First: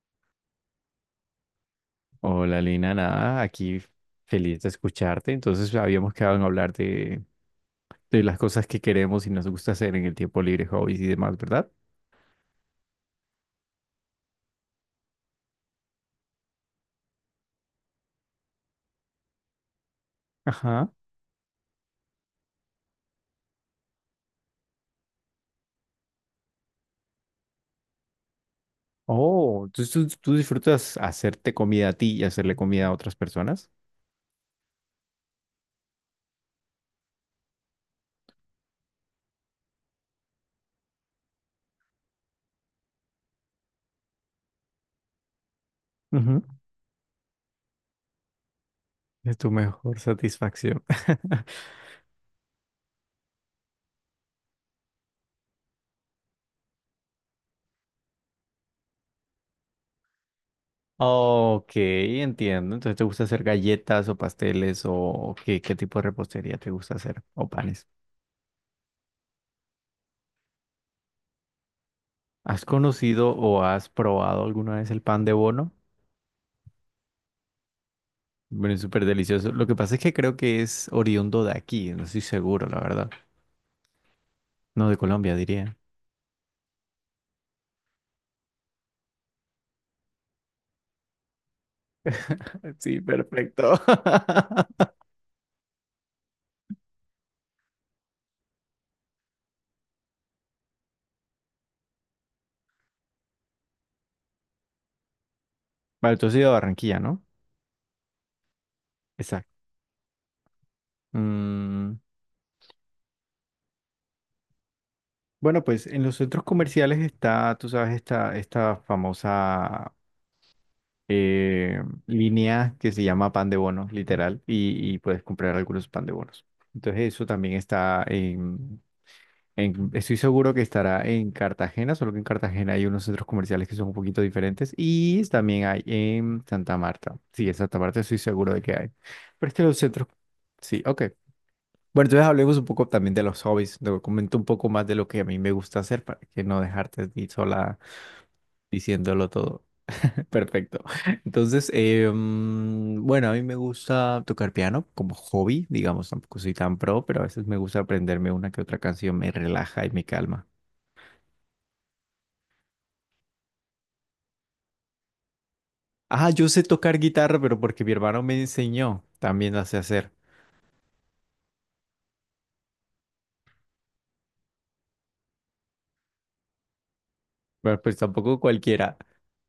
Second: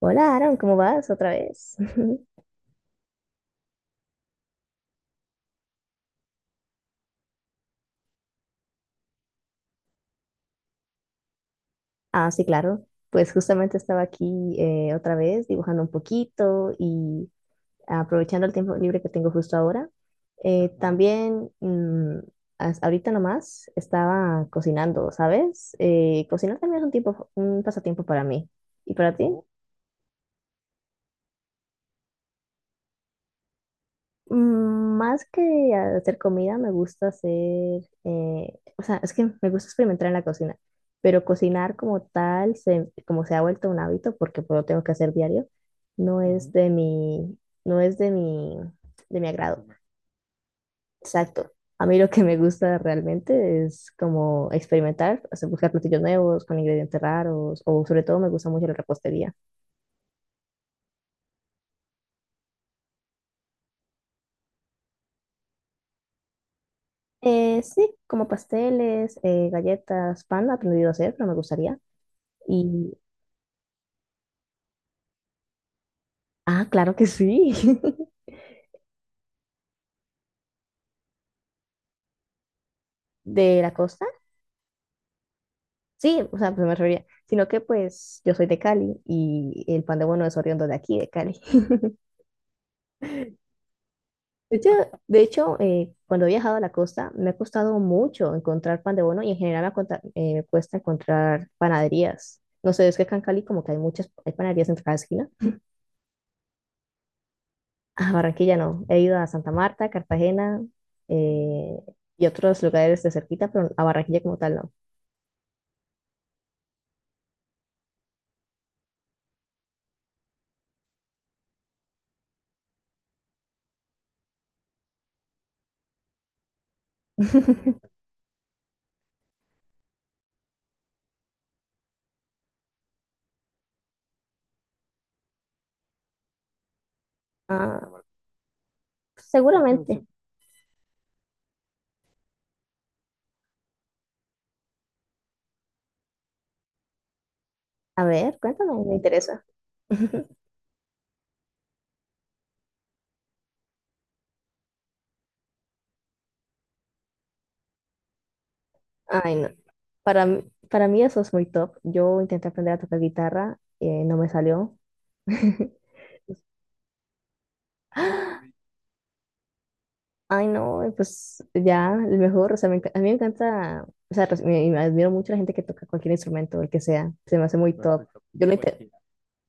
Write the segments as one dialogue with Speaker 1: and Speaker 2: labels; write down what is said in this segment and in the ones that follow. Speaker 1: Hola, Aaron, ¿cómo vas otra vez?
Speaker 2: Hola Lina, nada, aquí feliz de escucharte. Entonces habíamos quedado en hablar de las cosas que queremos y nos gusta hacer en el tiempo libre, hobbies y demás, ¿verdad?
Speaker 1: Ah, sí, claro. Pues justamente estaba aquí otra vez dibujando un poquito y aprovechando el tiempo libre que tengo justo ahora. Eh,
Speaker 2: Ajá.
Speaker 1: también, mm, Ahorita nomás, estaba cocinando, ¿sabes? Cocinar también es un tiempo, un pasatiempo para mí. ¿Y para ti?
Speaker 2: Oh, entonces tú disfrutas hacerte comida a ti y hacerle comida a otras personas.
Speaker 1: Mm, más que hacer comida, me gusta hacer. Es que me gusta experimentar en la cocina, pero cocinar como tal, como se ha vuelto un hábito, porque pues, lo tengo que hacer diario, no
Speaker 2: Ujú.
Speaker 1: es Ujú. De mi, no es de mi
Speaker 2: Es tu
Speaker 1: agrado.
Speaker 2: mejor satisfacción.
Speaker 1: Exacto. A mí lo que me gusta realmente es como experimentar, o sea, buscar platillos nuevos con ingredientes raros, o sobre todo me gusta mucho la repostería.
Speaker 2: Ok, entiendo. Entonces te gusta hacer galletas o pasteles o qué tipo de repostería te gusta hacer o panes.
Speaker 1: Sí, como pasteles, galletas, pan, he aprendido a hacer, pero me gustaría.
Speaker 2: ¿Has
Speaker 1: Y
Speaker 2: conocido o has probado alguna vez el pan de bono?
Speaker 1: ah, claro que sí.
Speaker 2: Bueno, es súper delicioso. Lo que pasa es que creo que es oriundo de aquí, no estoy seguro, la verdad.
Speaker 1: ¿De la costa?
Speaker 2: No, de Colombia, diría.
Speaker 1: Sí, o sea, pues me refería. Sino que pues yo soy de Cali y el pan de bono es oriundo de aquí, de Cali.
Speaker 2: Sí, perfecto.
Speaker 1: De hecho, de hecho, cuando he viajado a la costa me ha costado mucho encontrar pan de bono y en general me cuesta encontrar panaderías. No sé, es que acá en Cali como que hay muchas, hay panaderías en cada esquina.
Speaker 2: Vale, tú has ido a Barranquilla, ¿no?
Speaker 1: A Barranquilla no. He ido a Santa
Speaker 2: Exacto.
Speaker 1: Marta, Cartagena, eh,
Speaker 2: Mm,
Speaker 1: y otros lugares de cerquita, pero a Barranquilla como tal no.
Speaker 2: bueno, pues en los centros comerciales está, tú sabes, esta famosa eh, línea que se llama pan de bonos, literal, y puedes comprar algunos pan de bonos. Entonces eso también está, estoy seguro que estará en Cartagena, solo que en Cartagena hay unos centros comerciales que son un poquito diferentes y también hay en Santa Marta. Sí, en Santa
Speaker 1: Ah,
Speaker 2: Marta estoy seguro de que hay. Pero este es que los
Speaker 1: seguramente.
Speaker 2: centros. Sí, ok. Bueno, entonces hablemos un poco también de los hobbies. Te comento un poco más de lo que a mí me gusta hacer para que no dejarte a ti sola
Speaker 1: A ver, cuéntame, me
Speaker 2: diciéndolo
Speaker 1: interesa.
Speaker 2: todo. Perfecto. Entonces, bueno, a mí me gusta tocar piano como hobby, digamos, tampoco soy tan pro, pero a veces me gusta aprenderme una que otra canción, me
Speaker 1: Ay, no.
Speaker 2: relaja y me
Speaker 1: Para, mí-
Speaker 2: calma.
Speaker 1: para mí eso es muy top. Yo intenté aprender a tocar guitarra, no me salió.
Speaker 2: Ah, yo sé tocar guitarra, pero porque mi hermano me enseñó, también la sé hacer.
Speaker 1: Ay, no, pues ya, el mejor, o sea, a mí me encanta, o sea, me admiro mucho la gente que toca cualquier instrumento, el que sea, se me hace muy
Speaker 2: Bueno, pues
Speaker 1: top.
Speaker 2: tampoco
Speaker 1: Yo lo intenté,
Speaker 2: cualquiera.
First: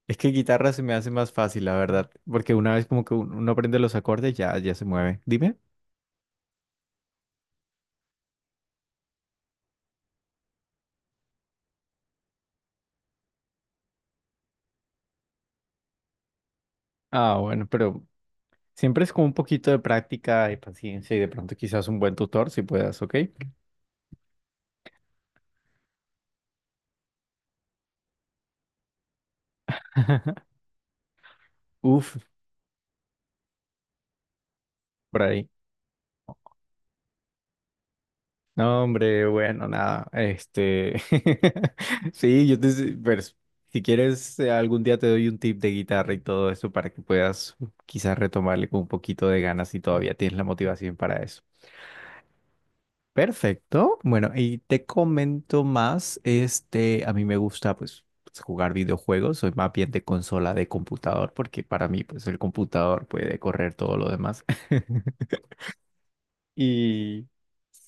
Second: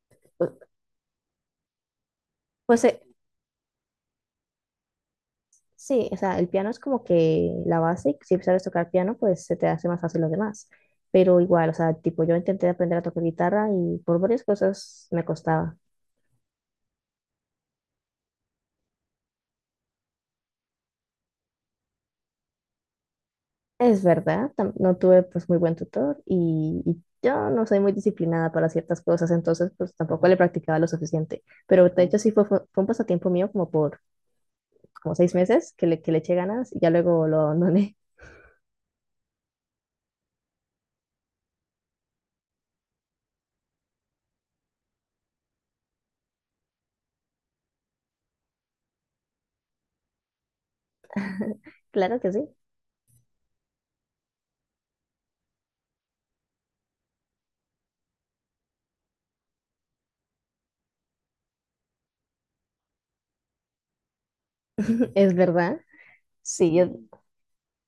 Speaker 2: Es que
Speaker 1: pues,
Speaker 2: guitarra se me hace más fácil, la verdad, porque una
Speaker 1: pues,
Speaker 2: vez
Speaker 1: eh,
Speaker 2: como que uno aprende los acordes, ya, se mueve. Dime.
Speaker 1: sí, o sea, el piano es como que la base, y si sabes tocar piano, pues se te hace más fácil los demás, pero igual, o sea, tipo, yo intenté aprender a tocar guitarra y por varias cosas me costaba.
Speaker 2: Ah, bueno, pero siempre es como un poquito de práctica y paciencia y de pronto quizás un buen tutor si puedas, ¿ok?
Speaker 1: Es verdad, no tuve pues muy buen tutor y yo no soy muy disciplinada para ciertas cosas, entonces pues tampoco le practicaba lo suficiente. Pero de
Speaker 2: Uf,
Speaker 1: hecho sí fue un pasatiempo mío como por como
Speaker 2: por
Speaker 1: seis
Speaker 2: ahí.
Speaker 1: meses que que le eché ganas y ya luego lo abandoné.
Speaker 2: No, hombre, bueno, nada, este, sí, pero si quieres, algún día te doy un tip de guitarra y todo eso para que puedas quizás retomarle con un poquito de ganas si todavía tienes la motivación para eso.
Speaker 1: Claro que sí.
Speaker 2: Perfecto, bueno, y te comento más, este, a mí me gusta, pues, jugar videojuegos, soy más bien de consola de computador, porque para mí, pues, el computador puede correr todo lo demás.
Speaker 1: Es verdad. Sí, yo,
Speaker 2: Y...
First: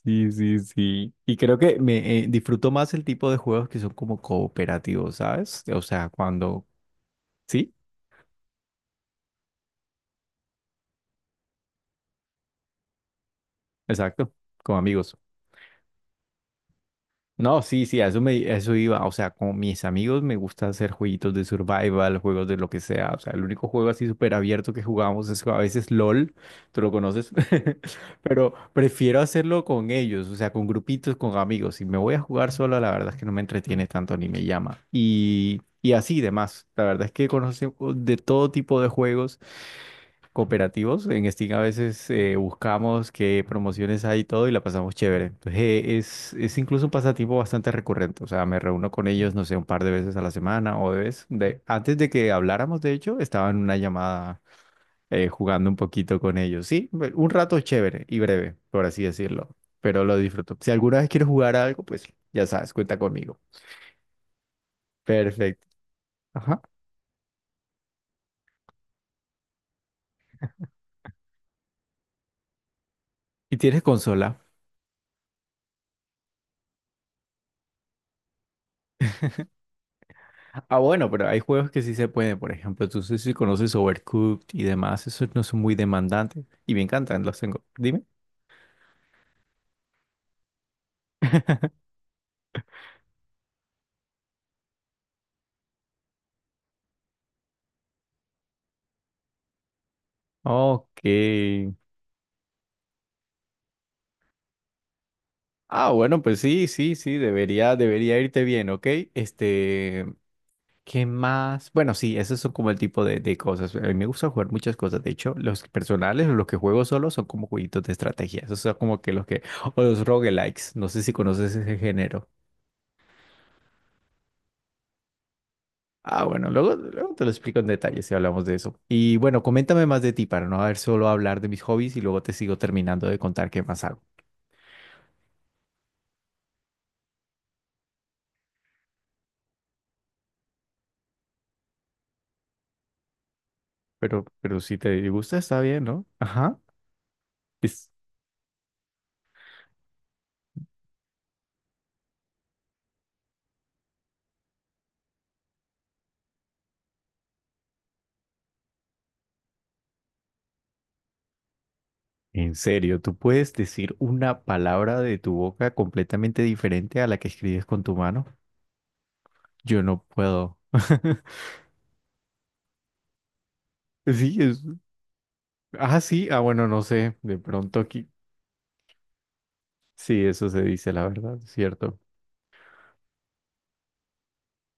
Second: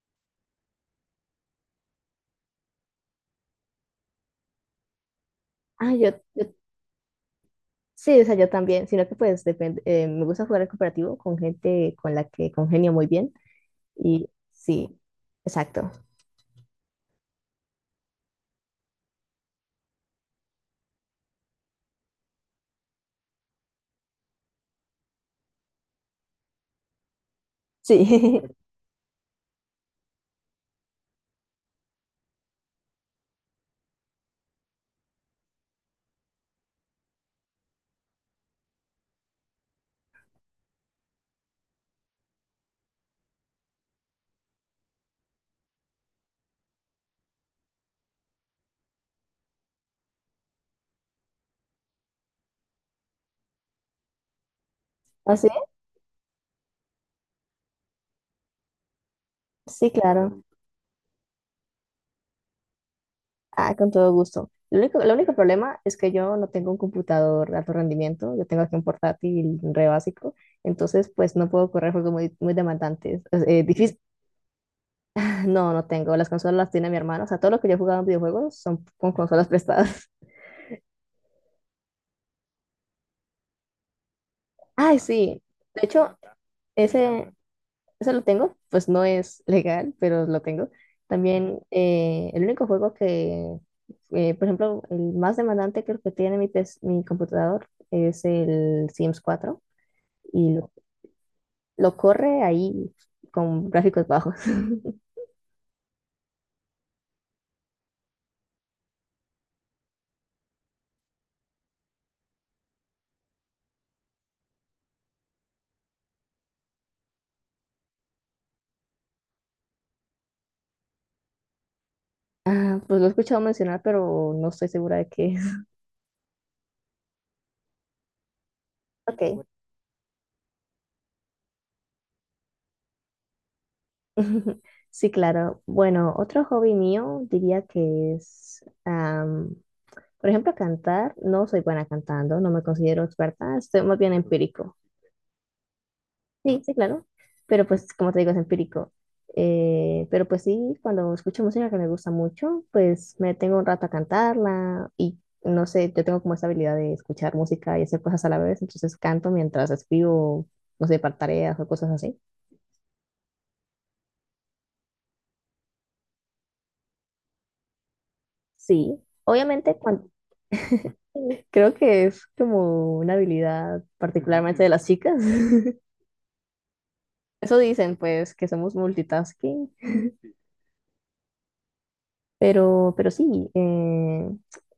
Speaker 2: Sí, sí, sí. Y creo que me disfruto más el tipo de juegos que son como cooperativos, ¿sabes? O
Speaker 1: ah,
Speaker 2: sea,
Speaker 1: yo-
Speaker 2: cuando. Sí,
Speaker 1: Sí, o sea, yo también, sino que pues depende, me gusta jugar al cooperativo con gente con la que congenio muy bien y
Speaker 2: exacto, con
Speaker 1: sí,
Speaker 2: amigos.
Speaker 1: exacto.
Speaker 2: No, sí, sí, a eso iba. O sea, con mis amigos me gusta hacer jueguitos de survival, juegos de lo que sea. O sea, el único juego así súper abierto que jugamos es a veces LOL, tú lo conoces,
Speaker 1: Sí,
Speaker 2: pero prefiero hacerlo con ellos, o sea, con grupitos, con amigos. Si me voy a jugar solo, la verdad es que no me entretiene tanto ni me llama. Y así demás. La verdad es que conocemos de todo tipo de juegos cooperativos. En Steam a veces buscamos qué promociones hay y todo y la pasamos chévere. Entonces, es, incluso un pasatiempo bastante recurrente. O sea, me reúno con ellos, no sé, un par de veces a la semana o de vez. Antes de que habláramos, de hecho, estaba en una llamada
Speaker 1: así,
Speaker 2: jugando un poquito con ellos. Sí, un rato chévere y breve, por así decirlo,
Speaker 1: sí,
Speaker 2: pero lo
Speaker 1: claro.
Speaker 2: disfruto. Si alguna vez quieres jugar a algo, pues ya sabes, cuenta conmigo.
Speaker 1: Ah, con todo gusto. Lo único, el único
Speaker 2: Perfecto.
Speaker 1: problema es que yo no
Speaker 2: Ajá.
Speaker 1: tengo un computador de alto rendimiento, yo tengo aquí un portátil re básico, entonces pues no puedo correr juegos muy, muy demandantes. Es,
Speaker 2: ¿Y tienes
Speaker 1: difícil.
Speaker 2: consola?
Speaker 1: No, no tengo, las consolas las tiene mi hermano, o sea, todo lo que yo he jugado en videojuegos son con consolas prestadas.
Speaker 2: Ah, bueno, pero hay juegos que sí se pueden. Por ejemplo, tú sé si conoces Overcooked y
Speaker 1: Ay,
Speaker 2: demás, esos
Speaker 1: sí,
Speaker 2: no son muy
Speaker 1: de hecho,
Speaker 2: demandantes y me encantan,
Speaker 1: ese,
Speaker 2: los tengo. Dime.
Speaker 1: ese lo tengo, pues no es legal, pero lo tengo. También el único juego que, por ejemplo, el más demandante creo que tiene mi computador es el Sims 4. y lo,
Speaker 2: Ok.
Speaker 1: lo corre ahí con gráficos bajos.
Speaker 2: Ah, bueno, pues sí, sí, sí, debería, debería irte bien, ¿ok? Este, ¿qué más? Bueno, sí, esos son como el tipo de cosas. A mí me gusta jugar muchas cosas. De hecho, los personales o los que juego solo son como jueguitos de estrategia. Esos son como que los que. O los roguelikes. No sé si conoces ese género.
Speaker 1: Ah, pues lo he escuchado mencionar, pero no estoy segura de qué es.
Speaker 2: Ah, bueno, luego, luego te lo explico en detalle si hablamos de eso. Y
Speaker 1: Ok.
Speaker 2: bueno, coméntame más de ti para no haber solo hablar de mis hobbies y luego te sigo terminando de contar qué más hago.
Speaker 1: Sí, claro. Bueno, otro hobby mío diría que es, am, por ejemplo, cantar. No soy buena cantando, no me considero experta, estoy más bien
Speaker 2: Pero
Speaker 1: empírico.
Speaker 2: si te gusta, está bien, ¿no? Ajá.
Speaker 1: Sí, sí, claro. Pero
Speaker 2: Es,
Speaker 1: pues, como te digo, es empírico. Pero pues sí, cuando escucho música que me gusta mucho, pues me detengo un rato a cantarla y no sé, yo tengo como esa habilidad de escuchar música y hacer cosas a la vez, entonces canto mientras escribo, no sé, para tareas o cosas así.
Speaker 2: en serio, tú puedes decir una palabra de tu boca completamente diferente a la que escribes con tu mano.
Speaker 1: Sí, obviamente
Speaker 2: Yo no
Speaker 1: cuan-
Speaker 2: puedo.
Speaker 1: creo que es como una habilidad
Speaker 2: Sí, es.
Speaker 1: particularmente de las chicas.
Speaker 2: Ah, sí. Ah, bueno, no sé. De
Speaker 1: Eso
Speaker 2: pronto
Speaker 1: dicen,
Speaker 2: aquí.
Speaker 1: pues, que somos multitasking.
Speaker 2: Sí, eso se dice, la verdad, es ¿cierto?
Speaker 1: Pero sí,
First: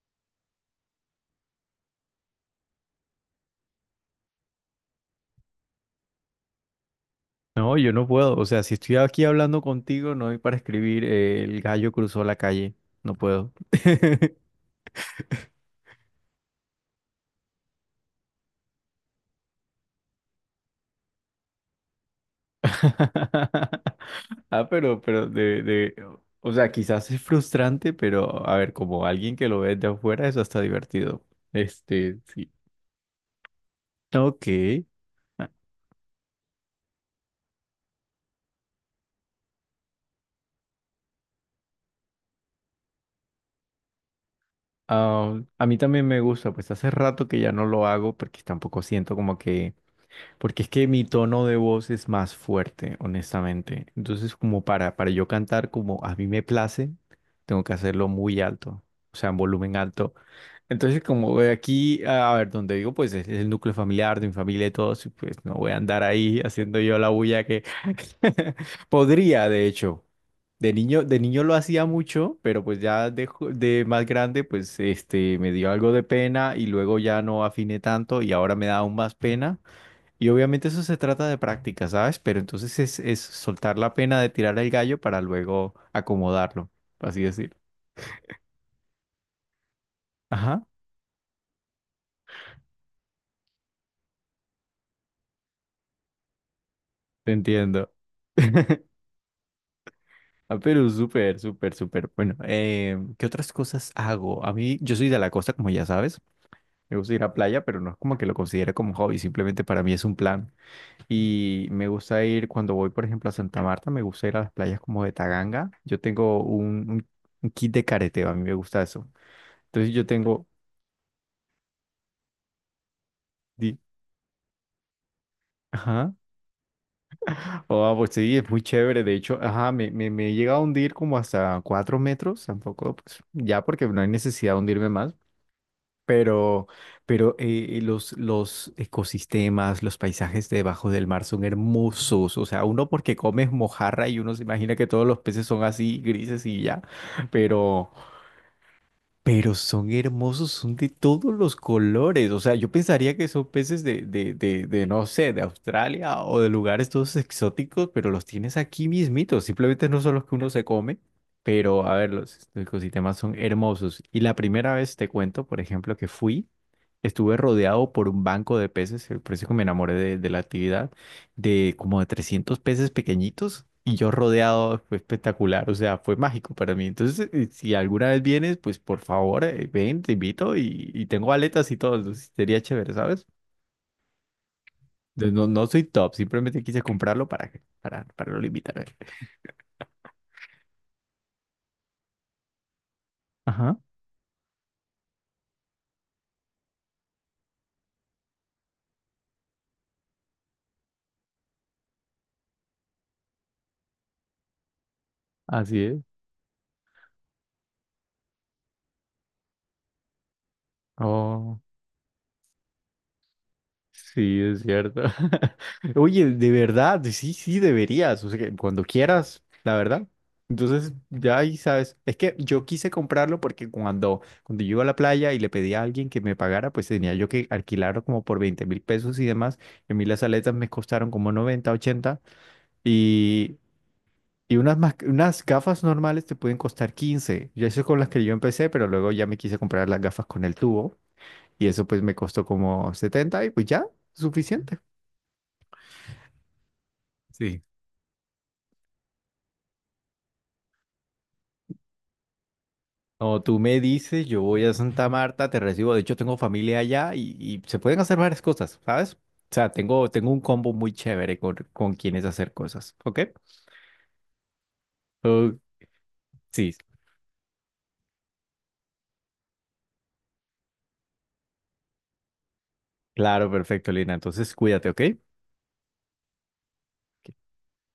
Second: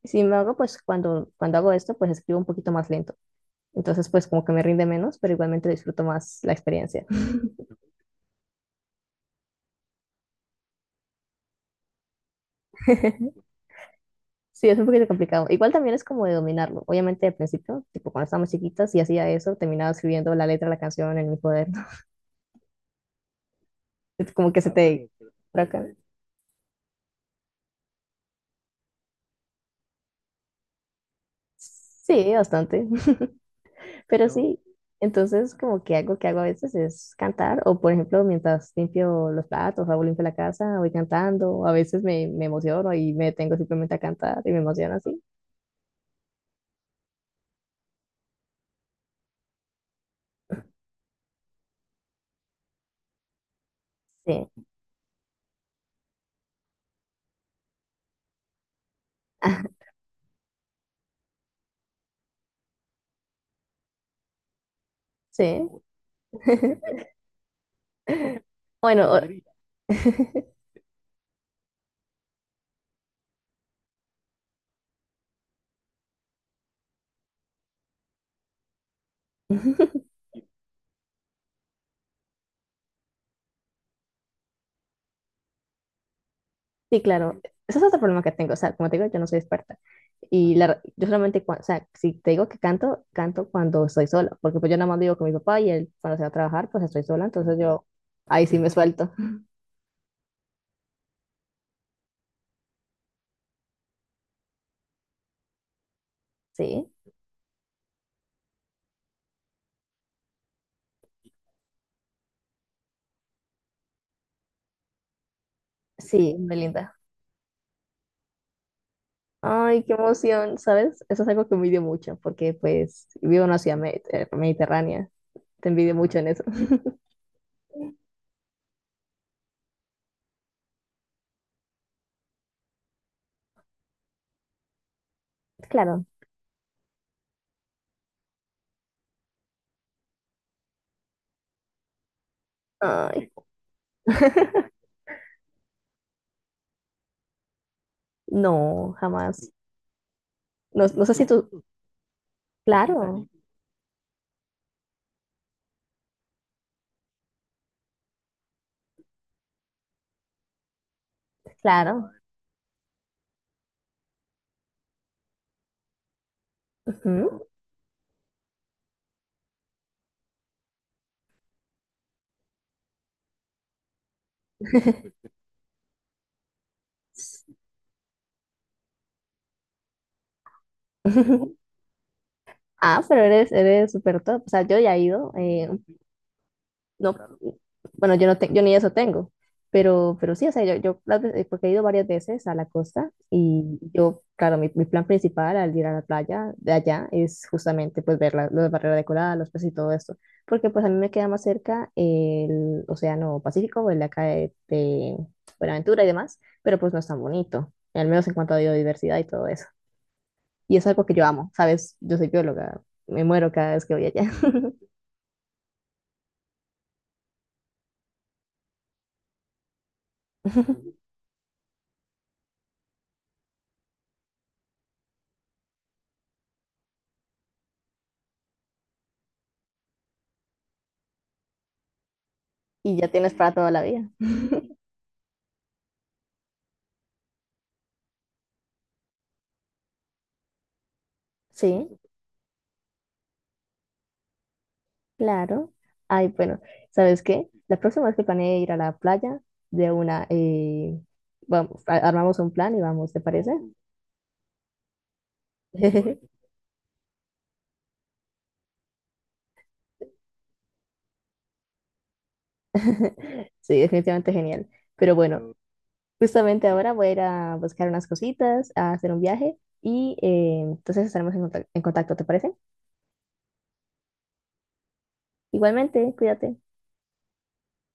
Speaker 1: sin embargo, cuando hago esto, pues escribo un poquito más lento. Entonces, pues como que me rinde menos, pero igualmente disfruto más la experiencia.
Speaker 2: No, yo no puedo. O sea, si estoy aquí hablando contigo, no hay para escribir, el gallo cruzó la calle. No puedo.
Speaker 1: Sí, es un poquito complicado. Igual también es como de dominarlo. Obviamente, al principio, tipo cuando estábamos chiquitas y hacía eso, terminaba escribiendo la letra de la canción en mi cuaderno. Es como que
Speaker 2: Ah,
Speaker 1: se te por acá.
Speaker 2: o sea, quizás es frustrante, pero a ver, como alguien que lo ve de afuera, eso está divertido. Este,
Speaker 1: Sí,
Speaker 2: sí.
Speaker 1: bastante. Pero
Speaker 2: Ok.
Speaker 1: sí,
Speaker 2: Ah,
Speaker 1: entonces como que algo que hago a veces es cantar o por ejemplo mientras limpio los platos, hago limpio la casa, voy cantando, a veces me emociono y me detengo simplemente a cantar y me emociona así.
Speaker 2: ah, a mí también me gusta, pues hace rato que ya no lo hago porque tampoco siento como que. Porque es que mi tono de voz es más fuerte, honestamente. Entonces, como
Speaker 1: Sí,
Speaker 2: para yo cantar como a mí me place, tengo que hacerlo muy alto, o sea, en volumen alto. Entonces, como de aquí, a ver, donde digo, pues es, el núcleo familiar de mi familia y todos, y pues no
Speaker 1: sí.
Speaker 2: voy a
Speaker 1: Oh,
Speaker 2: andar ahí haciendo yo la bulla que
Speaker 1: bueno, o-
Speaker 2: podría, de hecho. De niño lo hacía mucho, pero pues ya de más grande, pues este, me dio algo de pena y luego ya no afiné tanto y ahora me da aún más pena. Y obviamente eso se trata de práctica, ¿sabes? Pero entonces es, soltar la pena de tirar el gallo para luego acomodarlo,
Speaker 1: sí,
Speaker 2: por así
Speaker 1: claro, podría.
Speaker 2: decir.
Speaker 1: Ese es otro problema que tengo, o sea, como te digo, yo no soy experta y
Speaker 2: Ajá,
Speaker 1: la, yo solamente, cua- o sea, si te digo que canto, canto cuando estoy sola, porque pues yo nada más vivo con mi papá y él cuando se va a trabajar, pues estoy sola,
Speaker 2: te
Speaker 1: entonces yo
Speaker 2: entiendo.
Speaker 1: ahí sí me suelto.
Speaker 2: Ah, pero súper, súper, súper. Bueno, ¿qué otras cosas hago? A mí, yo soy de la costa, como ya sabes.
Speaker 1: Sí.
Speaker 2: Me gusta ir a playa, pero no es como que lo considere como hobby, simplemente para mí es un plan. Y me gusta ir, cuando voy, por ejemplo, a Santa Marta, me gusta ir a las playas como de Taganga. Yo
Speaker 1: Sí,
Speaker 2: tengo un,
Speaker 1: Belinda.
Speaker 2: un un kit de careteo, a mí me gusta eso.
Speaker 1: Ay, qué
Speaker 2: Entonces yo tengo.
Speaker 1: emoción, ¿sabes? Eso es algo que envidio mucho, porque pues vivo en una ciudad
Speaker 2: di-
Speaker 1: mediterránea. Te envidio
Speaker 2: Ajá.
Speaker 1: mucho en eso.
Speaker 2: Oh, pues sí, es muy chévere. De hecho, ajá, me he llegado a hundir como hasta 4 metros, tampoco, pues ya porque no hay necesidad de hundirme más.
Speaker 1: Claro.
Speaker 2: Pero, los ecosistemas, los paisajes debajo del mar son hermosos. O sea, uno porque
Speaker 1: Ay,
Speaker 2: comes mojarra y uno se imagina que todos los peces son así, grises y ya. pero
Speaker 1: no, jamás.
Speaker 2: Pero son hermosos, son
Speaker 1: No,
Speaker 2: de
Speaker 1: no sé si
Speaker 2: todos los
Speaker 1: tú...
Speaker 2: colores. O sea, yo pensaría
Speaker 1: Claro,
Speaker 2: que son peces de, no sé, de Australia o de lugares todos exóticos, pero los tienes aquí mismitos. Simplemente no son los que uno se come, pero a
Speaker 1: claro.
Speaker 2: ver, los ecosistemas son hermosos. Y la primera vez te cuento, por ejemplo, que fui, estuve
Speaker 1: Ujú.
Speaker 2: rodeado por un banco de peces, por eso que me enamoré de la actividad de como de 300 peces pequeñitos y yo rodeado fue espectacular, o sea, fue mágico para mí. Entonces, si alguna vez vienes, pues por favor, ven, te invito y tengo aletas y todo, entonces sería chévere,
Speaker 1: Ah, pero
Speaker 2: ¿sabes?
Speaker 1: eres, eres súper top. O sea, yo ya he ido.
Speaker 2: Entonces, no, no soy top, simplemente quise
Speaker 1: No,
Speaker 2: comprarlo
Speaker 1: claro.
Speaker 2: para, que- para,
Speaker 1: Bueno, yo
Speaker 2: para
Speaker 1: no
Speaker 2: lo
Speaker 1: te- yo ni
Speaker 2: invitar.
Speaker 1: eso tengo, pero sí, o sea, yo las veces- porque he ido varias veces a la costa y
Speaker 2: Ajá,
Speaker 1: yo, claro, mi plan principal al ir a la playa de allá es justamente pues ver las barreras de coral, los peces y todo esto, porque pues a mí me queda más cerca el Océano Pacífico, el de acá de
Speaker 2: así
Speaker 1: Buenaventura y
Speaker 2: es.
Speaker 1: demás, pero pues no es tan bonito, al menos en cuanto a biodiversidad y todo eso. Y es algo que yo amo,
Speaker 2: Oh.
Speaker 1: ¿sabes? Yo soy bióloga, me muero cada vez que voy allá.
Speaker 2: Sí, es cierto. Oye, de verdad, sí, sí, deberías, o sea, que cuando quieras, la verdad. Entonces, ya ahí sabes, es que yo quise comprarlo porque cuando yo iba a la playa y le pedí a alguien que me pagara, pues tenía yo que alquilarlo como por 20.000 pesos y demás. Y a mí las aletas me costaron como 90, 80
Speaker 1: Y ya tienes para
Speaker 2: y,
Speaker 1: toda la vida.
Speaker 2: y unas gafas normales te pueden costar 15. Yo eso es con las que yo empecé, pero luego ya me quise comprar las gafas con el tubo y eso
Speaker 1: Sí.
Speaker 2: pues me costó como 70 y pues ya, suficiente.
Speaker 1: Claro. Ay, bueno, ¿sabes qué?
Speaker 2: Sí.
Speaker 1: La próxima vez que planee ir a la playa, de una, vamos, a- armamos un plan y vamos, ¿te
Speaker 2: O
Speaker 1: parece?
Speaker 2: tú me dices, yo voy a Santa Marta, te recibo. De hecho, tengo familia allá y se pueden hacer varias cosas, ¿sabes? O sea, tengo un combo muy chévere con quienes hacer cosas, ¿ok?
Speaker 1: Sí, definitivamente genial. Pero bueno,
Speaker 2: Oh,
Speaker 1: justamente
Speaker 2: sí,
Speaker 1: ahora voy a ir a buscar unas cositas, a hacer un viaje y entonces estaremos en en contacto, ¿te parece?
Speaker 2: claro, perfecto, Lina. Entonces, cuídate, ¿ok?
Speaker 1: Igualmente, cuídate.